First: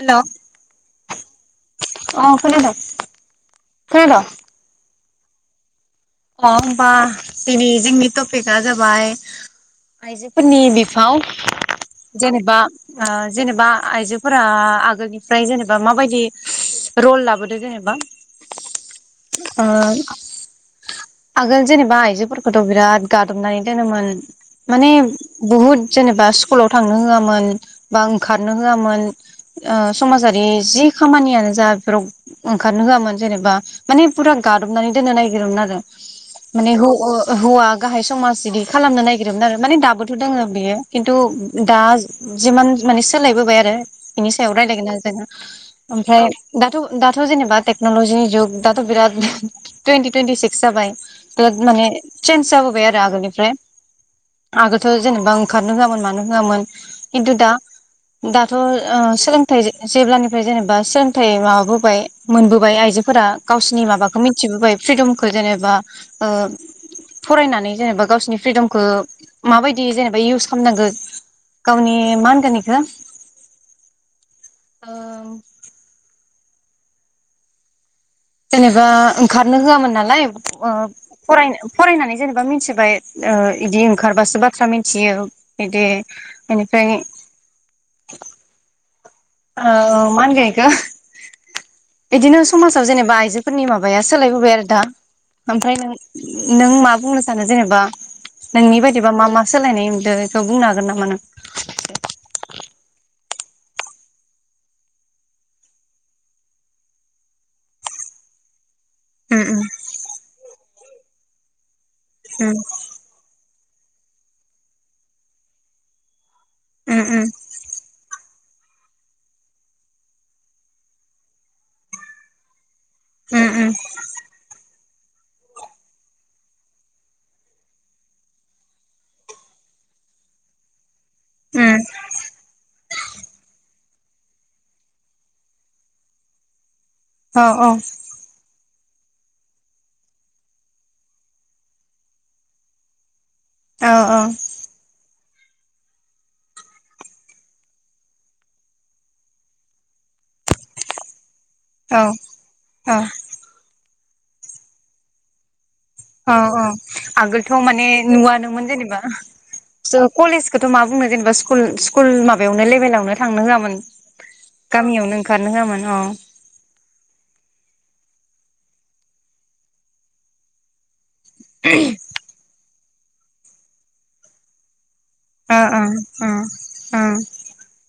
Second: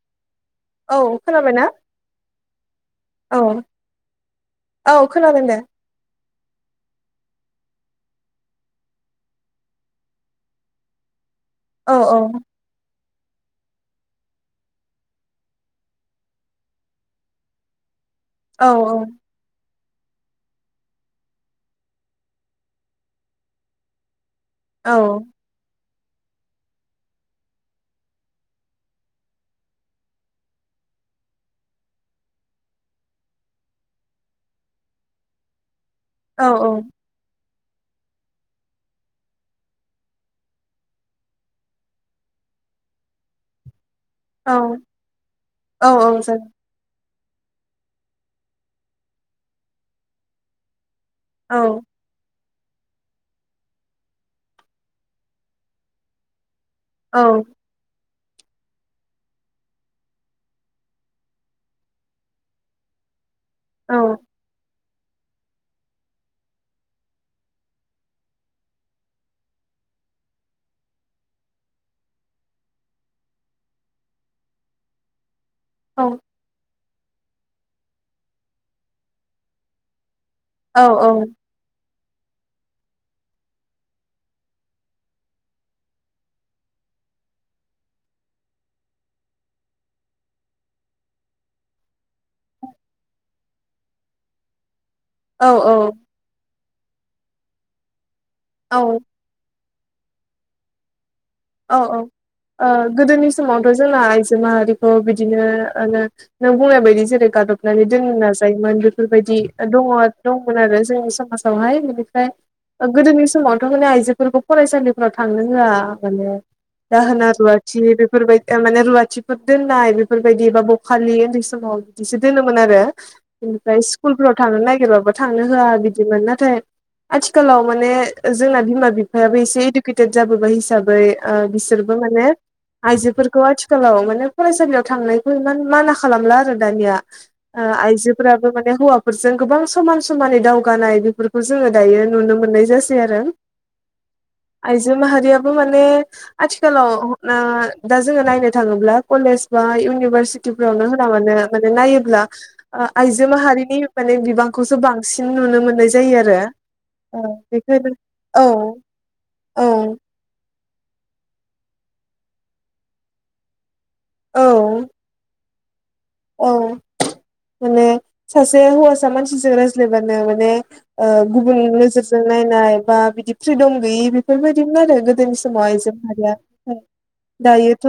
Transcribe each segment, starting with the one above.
हेल' अ औ खोनाबायना खैनादों? औ खोनादों? औ खोनादों दे । अ होमबा दिनै जोंनि टपिकआ जाबाय आइजोफोरनि बिफाव औ जेनेबा ओ जेनेबा आइजोफोरा आगोलनिफ्राय जेनेबा माबायदि रल लाबोदो जेनेबा औ ओ [inaudible] आगोल जेनेबा आइजोफोरखौथ' बिराद गादबनानै दोनोमोन । माने औ बहुत जेनेबा स्कुलाव थांनो होआमोन बा ओंखारनो होआमोन ओ समाजारि जि खामानियानो जा बेफोराव ओंखारनो होआमोन जेनेबा माने फुरा गादबनानै दोननो नागिरोमोन आरो औ माने हौ ओ हौवा गाहाय समाज इदि खालामनो नागिरोमोन आरो माने दाबोथ' दङो बियो खिन्थु दा जिमान माने सोलायबोबाय आरो बेनि सायाव औ रायलायगोन आरो जोंना औ औ ओमफ्राय जागोन दाथ' दा जेनबा टेक्नल'जि जुग दाथ' बिराद तुइनति तुइनति सिक्स जाबाय औ माने [inaudible] जाबोबाय आरो आगोलनिफ्राय आगोलथ' जेनेबा ओंखारनो होआमोन मानो होआमोन औ खिथु दा दाथ' सोलोंथाइ जेब्लानिफ्राय जेनेबा सोलोंथाइ माबाबोबाय मोनबोबाय आइजोफोरा गावसोरनि औ माबाखौ मिथिबोबाय। सिगम जेनेबा ओ फरायनानै जेनेबा गावसरनि फ्रिदमखौ माबायदि जेनेबा इउस खालामनांगौ गावनि मा होनगोनइखौ औ जेनेबा ओंखारनो होआमोन नालाय। औ फरायनो फरायनानै जेनेबा मिथिबाय बिदि ओंखारबासो बाथ्रा मिथियो बिदि बेनिफ्राय। औ मा होनगोन बेखौ बिदिनो समाजाव जेनेबा आइजोफोरनि माबाया सोलायबोबाय आरो दा। ओमफ्राय नों नों मा बुंनो सानो जेनेबा औ नोंनि बायदिबा मा मा सोलायनाय नुदों बेखौ बुंनो हागोन नामा नों? औ औ ओं गोदोनि समावथ' जोंना आइजो माहारिखौ बिदिनो ओं नों बुंनाय बायदि जेरै गादबनानै दोननो नाजायोमोन। बेफोरबायदि उम दङ दंमोन आरो। जोंनि समाजावहाय उम गोदोनि समाव माने आइजोफोरखौ फरायसालिफोराव थांनो होआ माने उम दाहोना रुवाथि बेफोरबाय माने रुवाथिफोर दोननाय बेफोरबायदि एबा बखालि उन्दै समाव बिदिसो दोनोमोन आरो। उम उम बेनिफ्राय स्कुलफोराव थांनो नागिरबाबो थांनो होआ बिदिमोन नाथाय आथिखालाव माने जोंना बिमा बिफायाबो एसे इदुकेटेद जाबोबाय हिसाबै बै ओं उम बिसोरबो माने आइजोफोरखौ आथिखालाव माने फरायसालियाव थांनायखौ इमान माना खालामला आरो दानिया। औ औ ओं आइजोफोराबो माने हौवा बेफोरजों गोबां समान समानै दावगानाय बेफोरखौ जोङो दायो नुनो मोननाय जासै आरो। औ आइजो माहारिया बो माने आथिखालाव ओं दा जोङो नायनो थाङोब्ला कलेज बा इउनिभारसिटिफोरावनो होना मानो माने औ नायोब्ला औ आ-आइजो माहारिनि माने बिबांखौसो बांसिन नुनो मोननाय जायो औ आरो औ ओ आगोलथ' माने बेखायनो औ नुवानोमोन जेनेबा औ स' कलेज खोथ' मा बुंनो जेनेबा स्कुल-स्कुल माबायावनो लेभेलावनो थांनो होआमोन। औ गामियावनो ओंखार नो होआमोन। औ [inaudible] औ माने सासे हौवासा मानसिजों रायज्लायबानो माने ओं गुबुन नोजोरजों नायनाय बा बिदि फ्रिद'म गैयै बेफोरबायदिमोन आरो गो गोदोनि ओ समाव ओ आइजो ओ माहारिया ओ दायोथ'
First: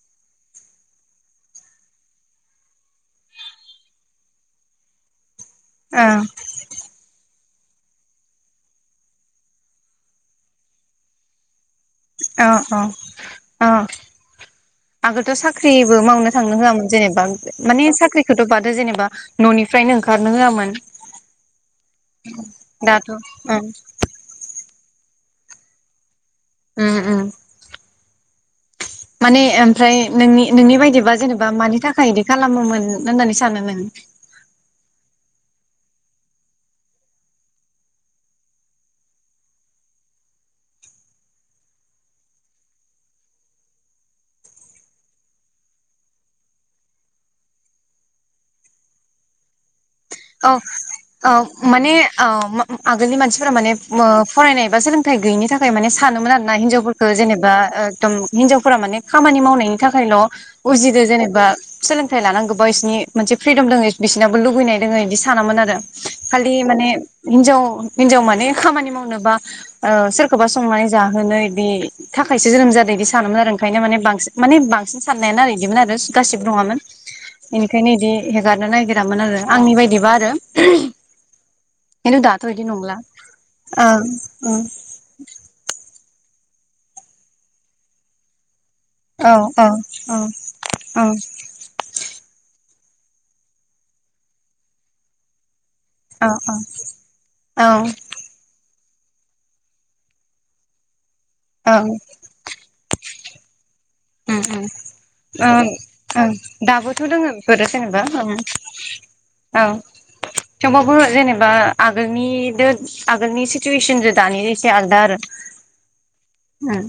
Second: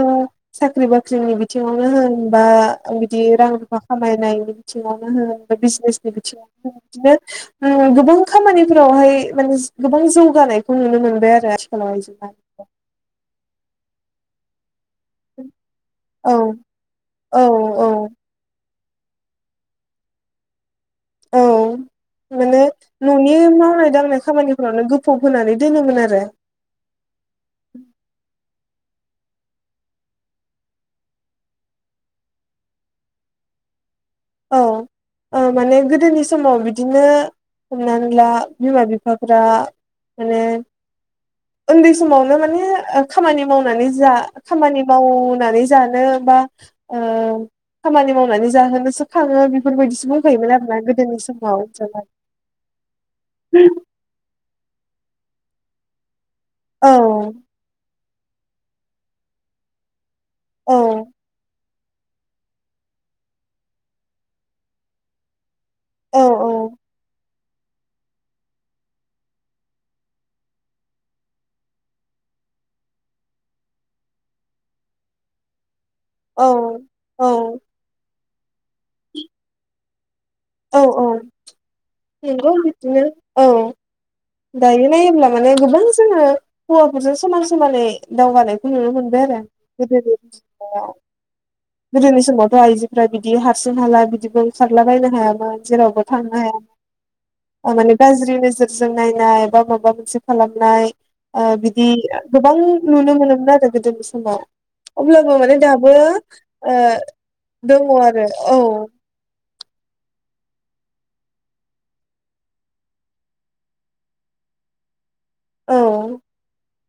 साख्रि बाख्रिनि बिथिङावनो होन बा बिदि रां रुफा खामायनायनि बिथिङावनो होन बिजनेसनि बिथिङावनो होन बिदिनो ओ गोबां खामानिफोरावहाय माने गोबां जौगानायखौ नुनो मोनबाय आरो आथिखालाव आइजो अ अ अ आगोलथ' साख्रिबो मावनो औ थांनो होयामोन जेनेबा औ औ माने साख्रिखोथ' बाद दा जेनेबा न'निफ्रायनो ओंखारनो होयामोन औ माने दाथ' न'नि ओं मावनाय दांनाय खामानिख फोरावनो गोफ'ब होनानै दोनोमोन आरो उम उम माने ओमफ्राय नोंनि-नोंनि बायदिबा जेनेबा मानि थाखाय इदि खालामोमोन होननानै सानो नों? औ ओ माने गोदोनि समाव बिदिनो हमनानै ला बिमा बिफाफ्रा माने ओन्दै समावनो माने ओ खामानि मावनानै जा खामानि मावनानै जानो बा ओ खामानि मावनानै जाहोनो सो खाङो बेफोरबायदिस औ औ माने औ आगोलनि मानसिफोरा माने औ फरायनाय बा सोलोंथाइ गैयैनि थाखाय माने सानोमोन आर ना औ हिनजावफोरखो जेनेबा एकदम हिनजावफोरा माने खामानि मावनायनि थाखायल' औ उजिदो जेनेबा सोलोंथाइ लानांगोबा इसिनि मोनसे फ्रिदम दोङो बिसोनाबो लुुबैनाय दोङो इदि सानामोन आरो। औ खालि माने हिनजाव हिनजाव माने खामानि मावनोबा आ सोरखौबा संनानै जाहैनो इदि थाखायसो जोनोम जादों इदि सानोमोन आरो ओंखायनो माने बांसिन माने बांसिन साननायानो आरो इदिमोन आरो [unintelligible] गासिबो औ नङामोन औ बेनिखायनो इदि गानो नायगिरामोन आरो बे बायदिबा आरो औ औ खिन्थु दाथ' नंगौ बिदि नंला बिदिनो औ ओं ओं दायो नायोब्ला माने गोबां। खौ जोङो हौवाफोरजों समान समानै दावगानाय। खौ नुनो मोनबाय औ आरो औ औ गोदोनि मिथिनायाव। औ गोदोनि समावथ' आइजोफ्रा बिदि हारसिं हाला बिदिबो ओंखारला बायनो हायामोन। जेरावबो थांनो हाया औ माने गाज्रि नोजोर। जों नायनाय बा माबा मोनसे खालामनाय। ओ औ बिदि गोबां नुनो मोनो। हमना हादों। गोदोनि समाव उम उम अब्लाबो माने ओं दाबो। ओं ओ दाबोथ' दोङो बेफोरो दङ जेनेबा आरो उम औ औ। थेवबाबो जेनेबा आगोलनिदो आगोलनि सिटुवेसनजों दानि एसे आलदा आरो। औ। उम।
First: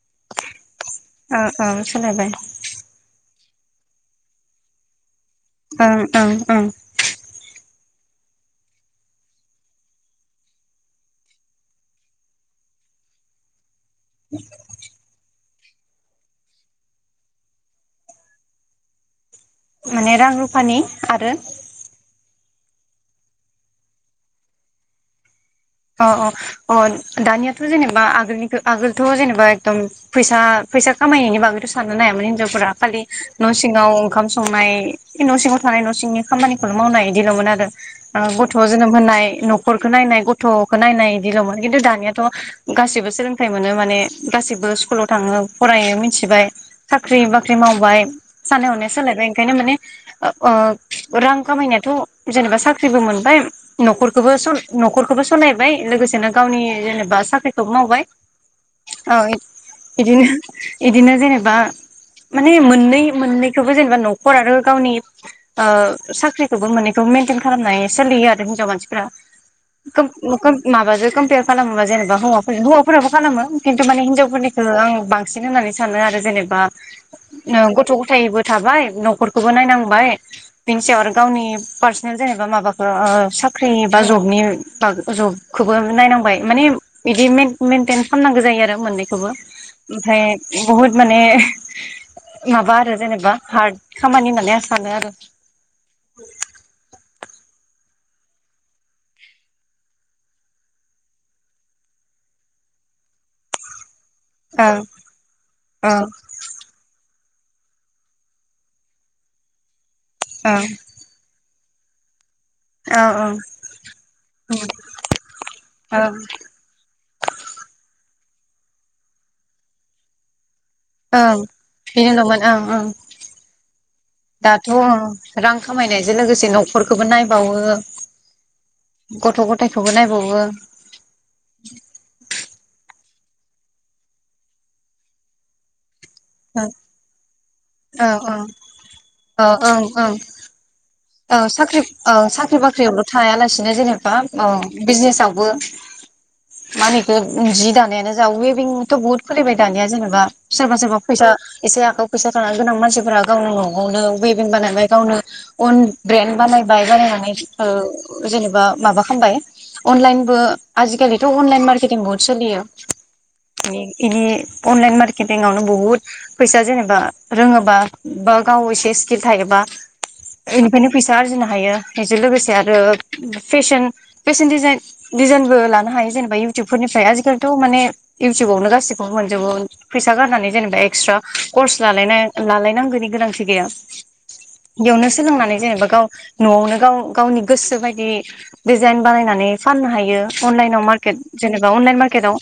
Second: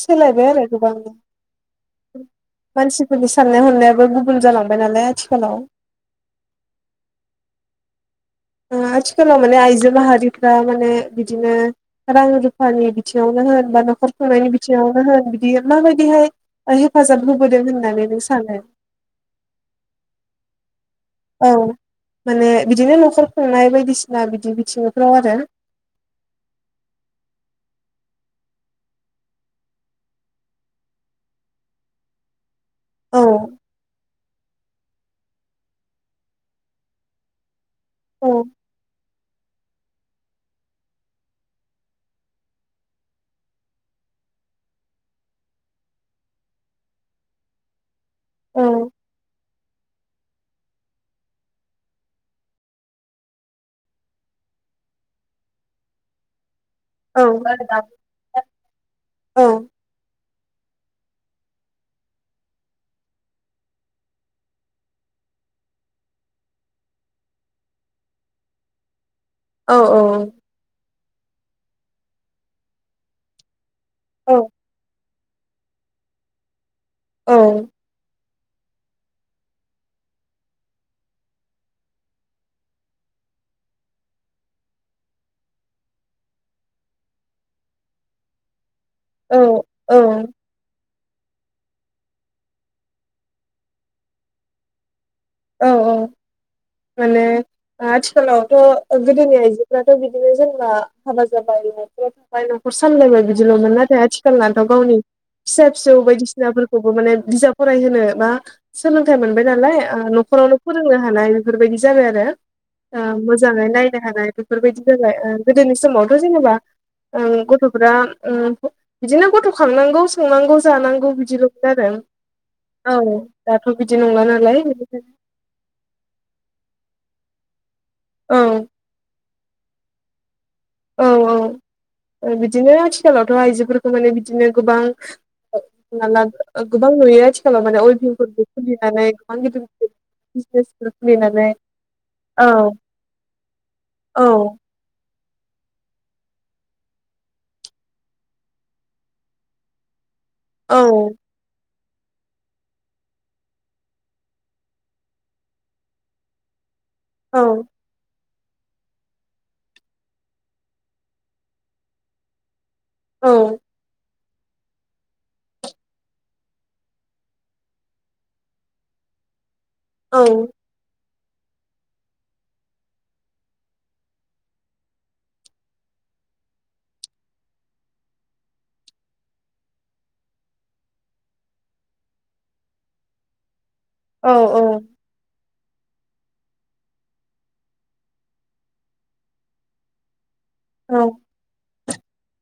सोलायबाय आरो गोबां सोलायबाय मानसिफोरनि सान साननाय हनायाबो गुबुन जालांबाय नालाय आथि ओं ओंओं। ओ आथिखालाव माने आइजो माहारिफ्रा माने बिदिनो रां रुफानि बिथिङावनो होन बा नखर खर खुंनायनि बिथिंवनो होन। बियो माबायदिहाय हेफाजाब होबोदों होननानै नों सानो? माने रां रुफानि आरो औ माने बिदिनो न'खर खुंनाय बायदिसिना बिदि बिथिंफ्राव आरो अ अ अ दानियाथ' जेनेबा आगोलनि आगोलथ' जेनेबा एकदम फैसा फैसा खामायनायनि बागैथ' साननो नायामोन हिनजावफोरा । खालि औ न' सिङाव ओंखाम सं माइ न' सिङाव थानाय न' सिंनि खामानिखौल' मावनाय इदिल'मोन आरो औ । गथ' जोनोम होनाय न'खरखो नायनाय गथ'खो नायनाय इदिल'मोन, ऐखिन्थु दानियाथ' गाैबो सोलोंथाइ मोनो माने गाैबो स्कुलाव थाङो फरायो मिथिबाय साख्रि बाख्रि मावबाय औ सान हननाय सोलायबाय इखायनो माने ओ रां खामायनायाथ' जेनेबा साख्रिबो मोनबाय न'खरखौबो न'खरखो बो सालायबाय लोगोसेनो गावनि जेनेबा औ साख्रिखौ मावबाय औ बिदिनो इदिनो जेनेबा माने मोननै मोननैखोबो जेनेबा न'खर आरो गावनि साख्रिखोबो मोननैखौ मेेनटेन खालामनानै सोलियो आरो हिनजाव मानसिफ्रा औ [unintelligible] माबाजो कम्पेयार खालामोबा जेनेबा हौाफोर हौवाफोराबो खालामो । किन्थु माने हिनजावफोरनिखो आं बांसि बांसिन होननानै सानो आरो जेनेबा गथ' गथायबो थाबाय न'खरखौबो नायनांबाय बिनिस सायाव आरो गावनि पार्सनेल जेनेबा माबाखौ साख्रि बा जबनि बा जबखौबो नायनांबाय माने बिदि मेन - मेनटेन खामनांगौ जायो आरो मोननैखौबो औ ओमफाय बहुद माने माबा आरो जेनेबा हार्द खामानि होननानै आं सानो आरो औ औ माने आथिखालावथ' गोदोनि आइजोफ्राथ' बिदिनो जोंनबा हाबा जाबाय न'खराव थाबाय न'खर सामलायबाय बिदिल'मोन नाथाय आथि खालनाथ'गावनि फिसा फिसौ ओं बायदिसिनाफोरखौबो माने बिजाब फरायहोनो बा सोलोंथाइ मोनबाय नालाय ओ नखरावनो फोरोंनो हानाय बेफोरबायदि जाबाय आरो ओ ओं ओं मोजाङै नायनो हानाय बेफोरबायदि जाबाय गोदोनि ओं समावथ' जेनेबा ओ गथ'फोरा ओ बिदिनो गथ' खांनांगौ संनांगौ जानांगौ ओं बिदिलमोन आरो बेनोल'मोन ओं ओं औ दाथ' बिदि नंला नालाय दाथ' बेनिखायनो रां खामायनायजों लोगोसे न'खरखौबो नायबावो औ गथ' गथायखौबो नायबाव गङो औ औ ओ बि दिनो आथिखालावथ' आइजोफोरखौ माने बिदिनो गोबां माला गोबां नुयो आथिखालाव माने ओं ओं अयभिंफोरखौ खुलिनानै गोबां औ गिदिर ओं गिदिर ओं बिजनेसफोर औ खुलिनानै साख्रि ओ औ साख्रि बाख्रियावल' थायालासिनो जेनेबा औ ओ बिजनेसाव बो मा होनोखो जि दानायानो जा वेबिंथ' बहुद खुलिबाय दानिया जेनेबा सोरबा औ सोरबा फैसा एसे आखाव फैसा था गोनां मानसिफोरा गावनो न'आवनो वेबिं बानायबाय गावनो अन ब्रेन बानाय बाय बानायनानै औ ओ जेनेबा माबा खामबाय अनलाइनबो आजिखालिथ' अनलाइन मार्केटिं बहुत सोलियो औ ने इदि अनलाइन मार्केटिंवनो बुहुत फैसा जेनेबा रोङोबा बा गाव एसे स्किल थायोबा औ एनिफायनो फैसा आरजिनो हायो बेजों लोगोसे आरो फेशन फेशन डिजाइनबो लानो हायो जेनेबा इउटुबफोरनिफ्राय आजिखालिथ' माने इउटुबावनो गासिखौबो मोनजोबो फैसा गारनानै जेनेबा एक्सट्रा कर्स लालायना लालायनांगोनि गोनांथि गैया औ औ। फांनानै जेनेबा गाव न'आवनो गाव-गावनि गोसो बायदि डिजाइन बानायनानै फाननो हायो। अनलाइनाव औ मार्केट जेनेबा अनलाइन मार्केटआव।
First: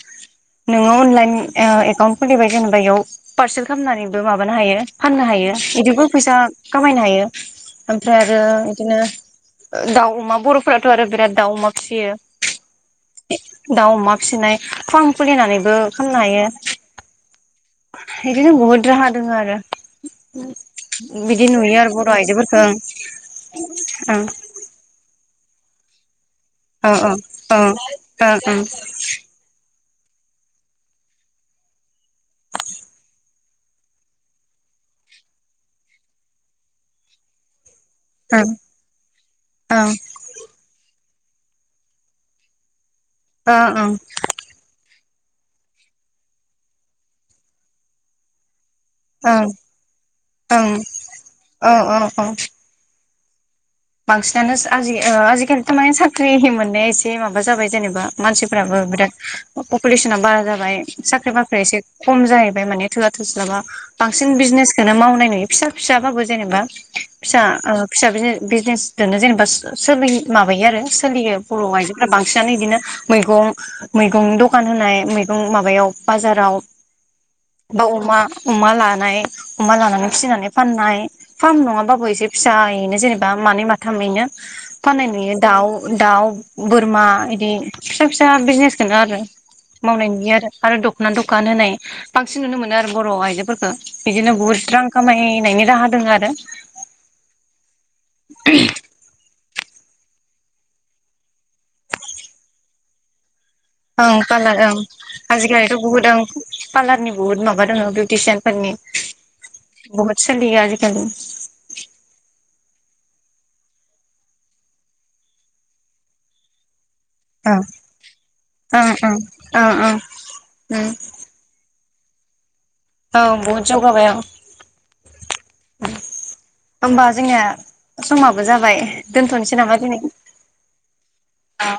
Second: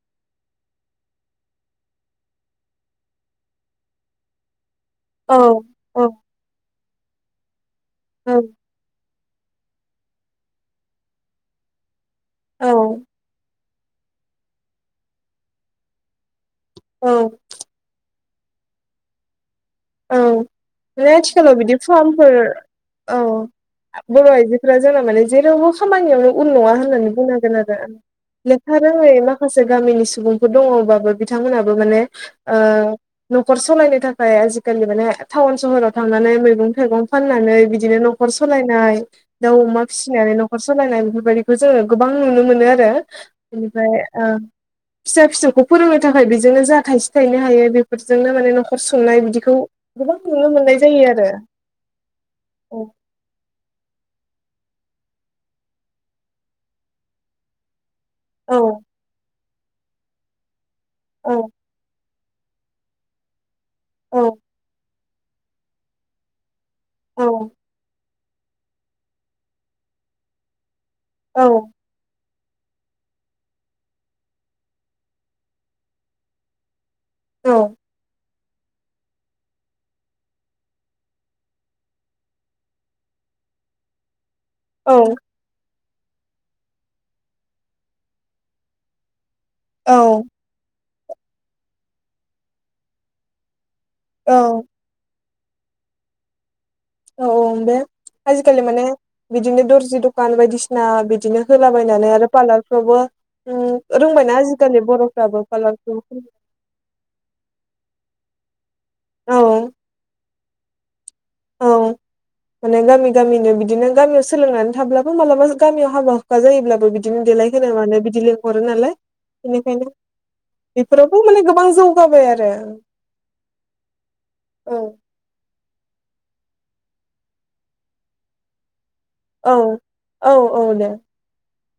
नोङो अनलाइन ओ एकाउन्ट खुलिबाय जेनेबा एयाव पार्सेल खालामनानैबो माबानो हायो। फाननो हायो इदिबो औ फैसा। खामायनो हायो। ओमफ्राय आरो इदिनो। दाउ अमा बर'फोराथ' आरो बिराद दाउ अमा फिसियो। औ [unintelligible] दाउ अमा फिसिनाय फार्म खुलिनानैबो खामनो हायो। औ। इदिनो बहुद राहा दोङो आरो। औ माने बिदि आथिखालाव नुयो आरो बर फार्मफोर आइजोफोरखौ औ बर' आइजोफोरा जोंना माने जेरावबो खामानियावनो उन नङा होननानै बुंनांगोन ओं ओं आरो औ ओं लेखा रोङै माखासे गामिनि सुबुंफोर दङबाबो बिथांमोनाबो माने ओ न'खर सलायनो थाखाय- माने टाउन सहराव थांनानै मैगं थाइगं फाननानै बिदि बिदिनो न'खर सलायनाय दाउ अमा ओं फिसिनानै न'खर सलायनाय बेफोर- बेबायदिखौ जोङो गोबां नुनो मोनो आरो बेनिफ्राय ओं ओ फिसा फिसौखौ फोरोंनो थाखाय बेजोंनो जा थाइसे थाइनै हायो बेफोरजोंनो माने नखर संनाय ओं बिदि बेखौ गोबां नुनो ओं मोननाय जायो आरो औ औ औ बांसिनानो आजि आजिखालिथ' माने साख्रि मोननाया एसे माबा जाबाय जेनेबा औ मानसिफ्राबो बिराद पपुलेसना बारा जाबाय साख्रि बाख्रिया एसे खम जाहैबाय माने थोआ थोस्लाबा बांसिन बिजनेसखौनो मावनाय फिसा फिसाबाबो जेनेबा फिसा फिसा बिनो बिजनेसजोंनो जेनेबा सोलि माबायो आरो सोलियो बर' आइजोफोरा बिसानो बिदिनो मैगं मैगं दखान होनाय मैगं माबायाव बाजाराव बा औ-औ-औ-औ-औ-औ-औ-औ-औ-औ-औ-औ-औ अमा अमा लानाय अमा लानानै फिसिनानै फाननाय फार्म नङाबाबो एसे फिसायैनो जेनेबा बा मानै माथामैनो फाननाय नुयो दाउ दाउ बोरमा बिदि फिसा फिसा बिजनेसखौनो आरो मावनाय नुयो आरो दख खना दखान होनाय बांसिन नुनो मोनो आरो बर' आइजोफोरखौ बिदिनो बहत रां खामा होननायनि राहा दङ आरो औ औ बे आजिखालि माने बिदिनो दर्जि दखान बायदिसिना बिदिनो होलाबायनानै आरो पार्लारफ्रावबो उम ओं रोंबायना पाल्लार आजिखालि ओं बर'फ्राबो आजिखालिथ' पार्लारखौ बुहुद ओं पाल्लारनि बुहुत माबा दङ बे टिउसनफोरनि बहद सलिया आजखाल औ माने गामि गामिनो बिदिनो गामियाव सोलोंनानै थाब्लाबो मालाबा गामियाव हाबा हुखा जायोब्लाबो बि दिनो देलाय ओं होनोनो मानो बिदि लिंहरो ओं नालाय ओं ओं बेनिखायनो ओं ओं बेफोरावबो माने गोबां जौ जाबाय आरो औ बुद ज'गाबाय होनबा जोंनिया समाबो जाबाय दोनथ'नोसै औ नामा दिनै? औ औ दे औ